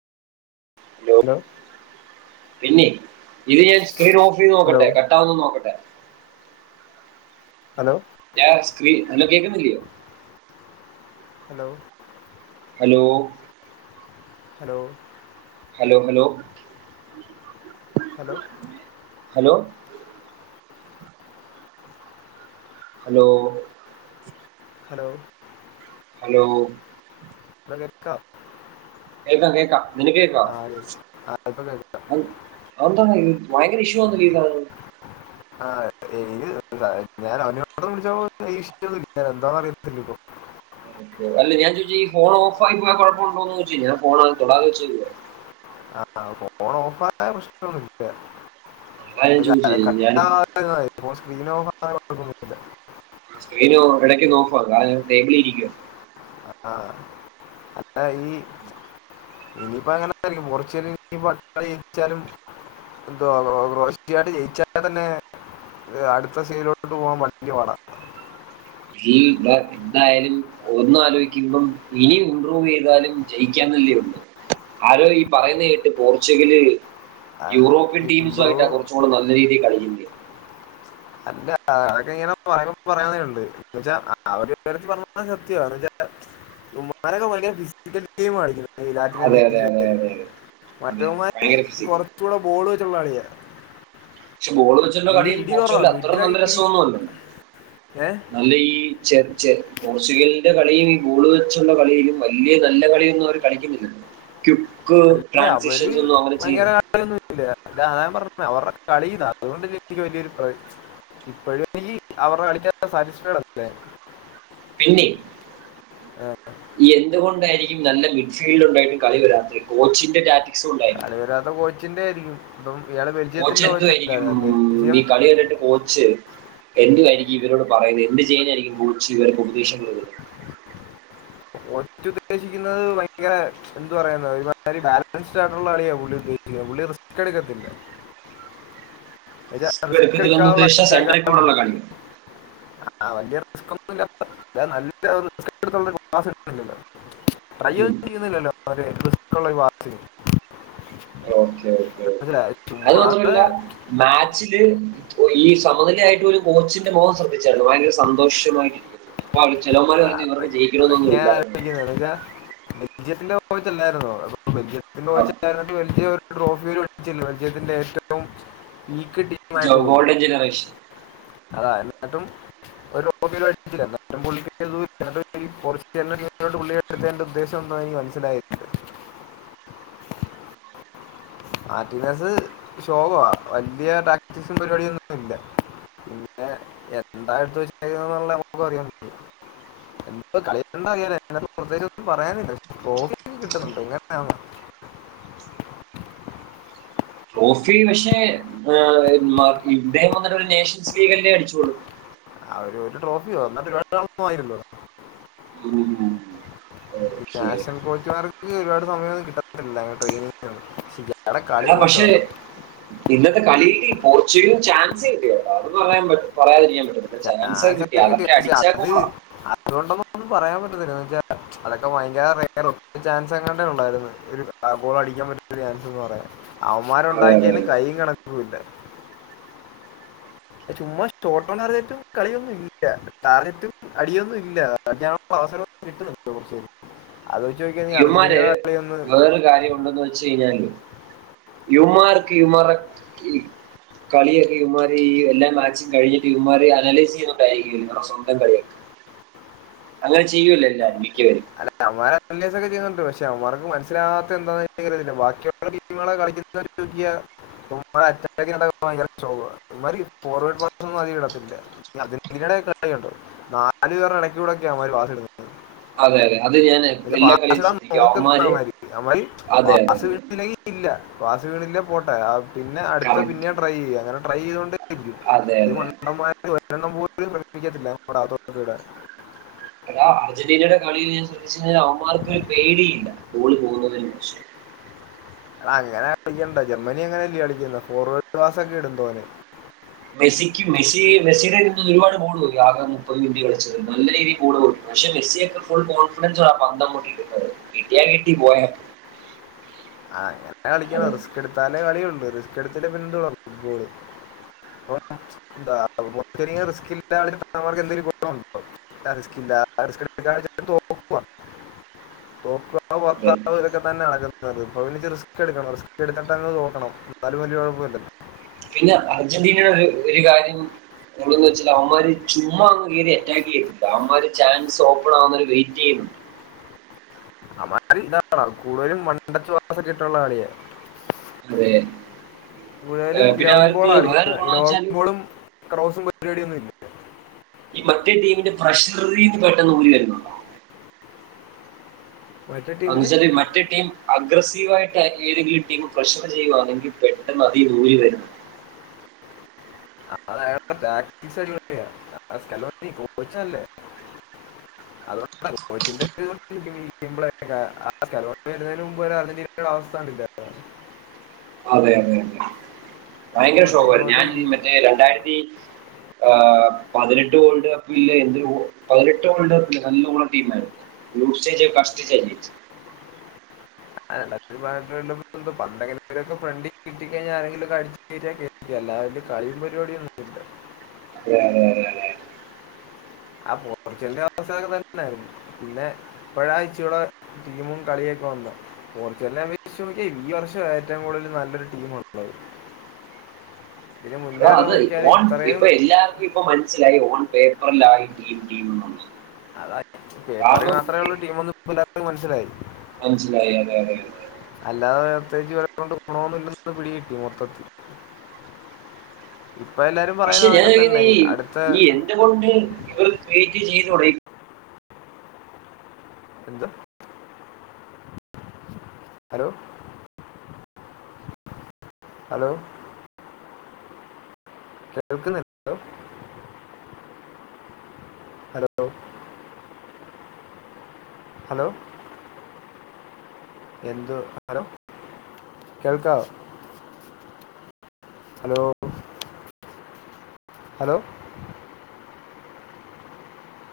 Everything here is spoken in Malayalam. ഹലോ പിന്നെ ഇത് ഞാൻ സ്ക്രീൻ ഓഫ് ചെയ്ത് ഹലോ നോക്കട്ടെ കട്ട് ട്ടോന്ന് നോക്കട്ടെ ഹലോ ഞാ സ്ക്രീ ഹലോ കേക്ക്ന്നില്ലയോ hello hello hello hello hello hello hello hello hello hello [inaudible] കേക്കാം കേക്കാം നിനക്കേക്ക്ണോ ആ ആ ഇപ്പൊ കേൾക്കാം അ അവ വയഗർ ഇഷ്യൂ അ ഇത [inaudible] അല്ല ഞാ ചോയ്ച്ചേ ഈ ഫോണോഫായി പോയ കൊഴപ്പുണ്ടോന്ന് ചോയ്ച്ചി ഞാ ഫോണ് തൊടാതെ വെച്ചേക്കുവ ആ ആ ഫോണോഫായ പ്രശനൊന്നുല്ല അതാ ഞാൻ അല്ല അത് ചോദിച്ചത് ഞാൻ കട്ടാവാ ത്ര് ന്നാമതി ഫോൺ സ്ക്രീൻ ഓഫാ [inaudible] സ്ക്രീന് എടയ്ക്ക് നോഫാ കാരണം [unintelligible] ഇരിക്കുവാ അ ആ അല്ല ഈ എനിപ്പ അങ്ങനായിരിക്കും [inaudible] എന്തോ [unintelligible] ജയിച്ച തന്നെ ത് അടുത്ത സീലോട്ട് പോവാൻ വല്യ പാടാ [unintelligible] എന്തായാലും ഒന്നാലോയ്ക്കുമ്പം ഇനിയും ഇമ്പ്രൂവ് ചെയ്താലും ജയിക്കാന്നല്ലേള്ളൂ ആരോ ഈ പറയുന്ന കേട്ട് പോർച്ചുഗല് യൂറോപ്യൻ ഇംപ്രൂവ് ടീംസായിട്ട കൊർച്ചൂടെ നല്ല രീതില് കളിക്ക്ന്നെ അല്ല അതൊക്കെങ്ങനെ [unintelligible] ന്ന് വെച്ചാ [inaudible] ഇവന്മാരൊക്കെ ഭയങ്കര ഫിസിക്കൽ ഗെയിമാ കളിക്കണെ ലാറ്റിൻ അതെ അതെ അമേരിക്ക അതെ അതെ [unintelligible] അതെ മറ്റവന്മാര് ഭയങ്കര ഫിസിക്കൽ കൊർച്ചൂടെ ബോള് വെച്ചുള്ള കളിയാ പക്ഷെ ബോള് വെച്ചുള്ള ഇടി കളിയും ഇടി കുറവാ പോർച്ചുഗൽ അത്ര മിഡിലൊക്കെ നല്ല ഇടി രസൊന്നല്ല ഏ അല്ല ഈ ചെ ചെ പോർച്ചുഗലിന്റെ കളിയും ഈ ബോള് വെച്ചുള്ള കളിയിലും വല്യ നല്ല കളിയൊന്നവര് കളിക്കുന്നില്ല ക്വിക്ക് ട്രാൻസിഷനൊന്നും അങ്ങനെ ചെയ്യുന്നില്ല [unintelligible] ഇപ്പോഴങ്കി [unintelligible] സാറ്റിസ്ഫൈഡല്ലേ പിന്നെ എന്ത് കൊണ്ടായിരിക്കും നല്ല മിക്സൈലുണ്ടായിട്ടും കളി വെരാത്തെ കോച്ചിന്റെ [unintelligible] കളി വെരാത്തെ കോച്ചിന്റായിരിക്കും തും വേറെ [unintelligible] കോച്ചെന്തുവായിരിക്കും ഈ കളി കണ്ട്ട്ട് കോച്ച് എന്തുവായിരിക്കും ഇവരോട് പറയുന്നെ എന്ത് ചെയ്യാനായിരിക്കും കോച്ച്വർക്ക് ഉപദേശം കൊടുക്ക്‌ന്നെ കോച്ചുദ്ദേശിക്കുന്നത് ഭയങ്കരെ എന്ത് പറയാന ബാലൻസ്ഡായിട്ടുള്ള കളിയാ പുള്ളി ഉദ്ദേശിക്കുന്ന് പുള്ളി റിസ്ക് എടുക്കത്തില്ല റിസ്ക് എടുക്കത്തില്ലെന്ന് ഉദ്ദേശിച്ച സെന്ററിൽ കൂടെയുള്ള കളിയാണ് [inaudible] [inaudible] [unintelligible] ഓക്കെ ഓക്കെ ഓക്കെ മനസ്സിലായി അത് ചുമ്മാതെ മാത്രല്ല മാച്ചില് ഓ ഈ സമനിലയായിട്ട് ഒരു കോച്ചിന്റെ മുഖം ശ്രദ്ധിച്ചായിരുന്നോ ഭയങ്കര സന്തോഷമായിരിക്കും അപ്പൊ അവ ചിലന്മാർ ആ, ഇവർക്ക് അതൊക്കെ ജയിക്കണമന്നൊന്നും ഇല്ലാന്ന് [unintelligible] ബെൽജിയത്തിന്റെ [unintelligible] അല്ലായിരുന്നോ ബെൽജിയത്തിന്റെ [unintelligible] ബെൽജിയം ഒരു ട്രോഫി വരെ [unintelligible] ബെൽജിയത്തിന്റെ ഏറ്റവും [unintelligible] ടീമായിട്ട് ജോ- പോയി ഗോൾഡൻ ജനറേഷൻ അതാ എന്നിട്ടും ഒരു [inaudible] [inaudible] ഉദ്ദേശം എന്റായി മനസ്സിലായില്ല [unintelligible] ശോകവാ വലിയ പ്രാക്ടീസും പരിപാടിയും ഒന്നും ഇല്ല പിന്നെ എന്തായിടുത്ത [unintelligible] നമ്മക് പറയാൻ പറ്റോ ഇപ്പോ കളി കണ്ടാ അങ്ങനെ പ്രത്യേകിച്ചൊന്നും പറയാനില്ലല്ലോ [unintelligible] കിട്ടുന്നുണ്ടോ ഇങ്ങനെയാണോ ട്രോഫി പക്ഷേ ഇദ്ദേഹം വന്നിട്ട് ഒരു നേഷൻസ് ലീഗല്ലേ അടിച്ചോളൂ ആ ഒരു ഒരു ട്രോഫി എന്നിട്ട് ഇവ രണ്ടാളും പോയിരുന്നോ ഓക്കെ നാഷണൽ കോച്ച്മാർക്ക് ഒരുപാട് സമയമൊന്നും കിട്ടത്തില്ല ട്രെയിനി എടാ പക്ഷേ ഇന്നത്തെ കളിയിൽ പോർച്ചുഗലിന് ചാൻസ് കിട്ടിയോ അത് പറയാൻ പറയാതിരിക്കാൻ പറ്റില്ല ചാൻസക്കെ ചാൻസ് കിട്ടി ഒക്കെ അതൊക്കെ പക്ഷെ അത് അടിച്ചാകുമോ അതുകൊണ്ടൊന്നും പറയാൻ പറ്റത്തില്ലന്ന് വെച്ചാ അതൊക്കെ ഭയങ്കര റയർ ചാൻസ് അങ്ങാട്ടെ ഉണ്ടായിരുന്നു ഒരു ഗോൾ അടിക്കാൻ വേണ്ടീട്ട് ഒരു ചാൻസ്ന്ന് പറയാൻ അവന്മാര് ഉണ്ടാക്കിയേന് കൈയ്യും കണക്കും ഇല്ല ചുമ്മാ ചഷോട്ടോണററ്റും കളിയൊന്നും ഇല്ല ടാർഗറ്റും അടിയൊന്നും ഇല്ല ഇപ്പം അവസരം കിട്ടുന്നു കുറ ആലോചിച്ച് നോക്കിയെ നീ അർജന്റീനന്റെ കളി ഒന്ന് ഒരു കാര്യമുണ്ടന്ന് വെച്ച് കഴിഞ്ഞാല് ഇവന്മാർക്ക് ഇവന്മാരെ കളി കളിയൊക്കെ ഇവന്മാർ ഈ എല്ലാ മാച്ചും കഴിഞ്ഞിട്ട് ഇവന്മാർ അനലൈസ് ചെയ്യുന്നുണ്ടായിരിക്കല്ലവിടെ സ്വന്തം കളിയൊക്കെ [unintelligible] അങ്ങനെ ചെയ്യൂലെ എല്ലാരും മിക്കവരും അല്ലെ അവന്മാര് അനലൈസൊക്കെ ചെയ്യുന്നുണ്ട് പക്ഷെ അവന്മാർക്ക് മനസ്സിലാവാത്ത എന്താ ബാക്കിയീറ്റിങ്ങള കളിക്കുന്ന് [unintelligible] [unintelligible] അർജന്റീനയുടെ കളി കണ്ടോ നാല് പേർ ഇടയ്ക്കൂടെ ഒക്കെയാ അവന്മാര് പാസ് ചെയ്യുന്ന് അതെ അതെ അത് ഞാന്. അവര് മാക്സിമം നോക്കുന്നുഉണ്ടായിരിക്കും യമാലി അതെ അതെ അതെ [unintelligible] ഇല്ല വാസ് വീണില്ല പോട്ടെ പിന്നെ അടുത്ത കറക്റ്റ് പിന്നെയ ട്രൈ ചെയ്യ അങ്ങനെ ട്രൈ ചെയ്ത കൊണ്ട്. അതെ അതെ [unintelligible] ടാ അർജന്റീനയുടെ കളി ഞാൻ ശ്രദ്ധിച്ച അര്ജന്റീന കളി അവമാർക്ക് ഒരു പേടി ഇല്ല ഗോൾ പോകുന്നതിനെ കുറിച്ച്. ആ അങ്ങനെ കളിക്കണ്ട ജർമ്മനി അങ്ങനെല്ലേ കളിക്കുന്ന ഫോർവേഡ്ക്ലാസ്ക്കെ ഇട്ണ്ട് ഒന് മെസ്സിക് മെസി മെസ്സീ ഇരുന്ന് ഒരുപാട് ഗോൾ പോയി ആകെ മുപ്പത് മിനിറ്റ് കളിച്ചത് നല്ല രീതിയിൽ ഗോൾ പോയി. പക്ഷെ മെസ്സിയൊക്കെ ഫുൾ കോൺഫിഡൻസ ആ ആ പന്ത് അങ്ങോട്ട് ഇടുന്നത് കിട്ടിയാ കിട്ടി പോയ പോയി. ആങ്ങനെ കളിക്കണം അത് റിസ്ക് എടുത്താലേ കളിയള്ള് റിസ്ക് എടുത്തിട്ടില്ലെ പിന്നെ എന്തതു ഫുട്ബോള്. [unintelligible] റിസ്കില്ല റിസ്കില്ല റിസ്കിടറ്റക്കാണെങ്കി തോൽക്കോ അതെ. [unintelligible] [unintelligible] അപ്പോൾ എനിക്ക് റിസ്ക് എടുക്കണം റിസ്ക് എടുത്തിട്ട്ങ് തോക്കണം എന്നാലും വലിയ കുഴപ്പമില്ല. പിന്നെ അർജന്റീന ഒരു ഒരു കാര്യം സ്കൂളന്ന് വച്ചാൽ അവന്മാര് ചുമ്മാന്ന് കയറി അറ്റാക്ക് ചെയ്തിട്ടണ്ട് അവമാര് ചാൻസ് ഓപ്പൺ ആവുന്നവര് വെയിറ്റ് ചെയും അമാര് ഇതാണ കൂടുതലും മണ്ടച്ചുവാസക്ക ഇട്ടുള്ള ആളിയെ. അതെ മുഴലും ഏഹ് പിന്നെ ഗ്രൗണ്ട് ബോൾ അവർക്ക് ആണ വേറെ ഗുണം വെച്ചാൽ ഗൗബോളും. ക്രോസും പരിപാടിയന്നുംമില്ല. ഈ മറ്റേ ടീമിന്റെ പ്രഷറിന്ന് പെട്ടെന്ന്ലി വരുന്നുണ്ടോ. മറ്റേ ടീമിന് [unintelligible] മറ്റേ ടീം അഗ്രസീവ് ആയിട്ട് ഏതെങ്കിലും ടീം പ്രഷർ ചെയ്യുവാണെങ്കിൽ പെട്ടെന്ന് അതിന് ഉരി വരും അത്‌ അയാൾടെ [inaudible] അടിപൊളിയാ [inaudible] അതുകൊണ്ടാ ചോദിച്ചിട്ട് ഒന്നും തിരിഞ്ഞില്ല സിംപിൾ ആയിട്ടേ [inaudible] അർജുന്റിന ടെ അവസ്ഥ കണ്ടില്ലാരുന്നോ? അതെ അതെ അതെ ഭയങ്കര അങ്ങോട്ടും ശോകമാരുന്നു ഇങ്ങോട്ടും ഞാൻ ഈ ഇടിക്കും മറ്റേ രണ്ടായിരത്തി ആഹ് പതിനെട്ട് വേൾഡ് കപ്പില്ലേ എന്തൊരു ഓ പതിനെട്ട് വേൾഡ് കപ്പിൽ നല്ല ഓൾഡ് ടീം ആരുന്നു. യുസേജ് ഫസ്റ്റ് [unintelligible] [inaudible] കിട്ടി കഴിഞ്ഞാൽ ആരെങ്കിലുമൊക്കെ അടിച്ച് [inaudible] അല്ലാതെ കളിയും പരിപാടിയും ഉണ്ട് രാരാ രാരാ ആ പോർച്ചുഗലിന്റെ അവസ്ഥ ഇതൊക്കെ തന്നെയായിരുന്നു. പിന്നെ ഇപ്പോഴാ ഇച്ചിരുടെ ടീമും കളിയൊക്കെ വന്നേ പോർച്ചുഗലിനെ അപേക്ഷിച്ചു നോക്കിയാൽ ഈ വർഷമാ ഏറ്റവും കൂടുതൽ നല്ലൊരു ടീം ഉള്ളത്. ആഹ് അത് പോൺ ഇപ്പൊ എല്ലാ ഇപ്പോ മനസ്സിലായി ഓൺ പേപ്പറിലായി ടീം ടീമെന്നുള്ളത് അതാ പേപ്പറിൽ മാത്രമേള്ളൂ ടീമെന്നു ഇപ്പം എല്ലാർക്കും മനസ്സിലായി. മനസ്സിലായി അതെ അതെ അല്ലാതെ പ്രത്യേകിച്ച് ഇവരെക്കൊണ്ട് ഗുണമൊന്നുമില്ലന്ന് പിടി കിട്ടി മൊത്തത്തില് ഇപ്പം എല്ലാരും പക്ഷെ പറയുന്നത് ഞാൻ അതൊക്കെ തന്നെ ആലോചിക്കുന്നേ ഈ അടുത്ത ഈ എന്തുകൊണ്ട് ഇവർ ക്രിയേറ്റ് ചെയ്ത് തുട എന്താ ഹലോ ഹലോ കേൾക്കുന്നുണ്ടോ? ഹലോ ഹലോ എന്തുവാ പണ്ടാരം കേൾക്കാവോ? Hello hello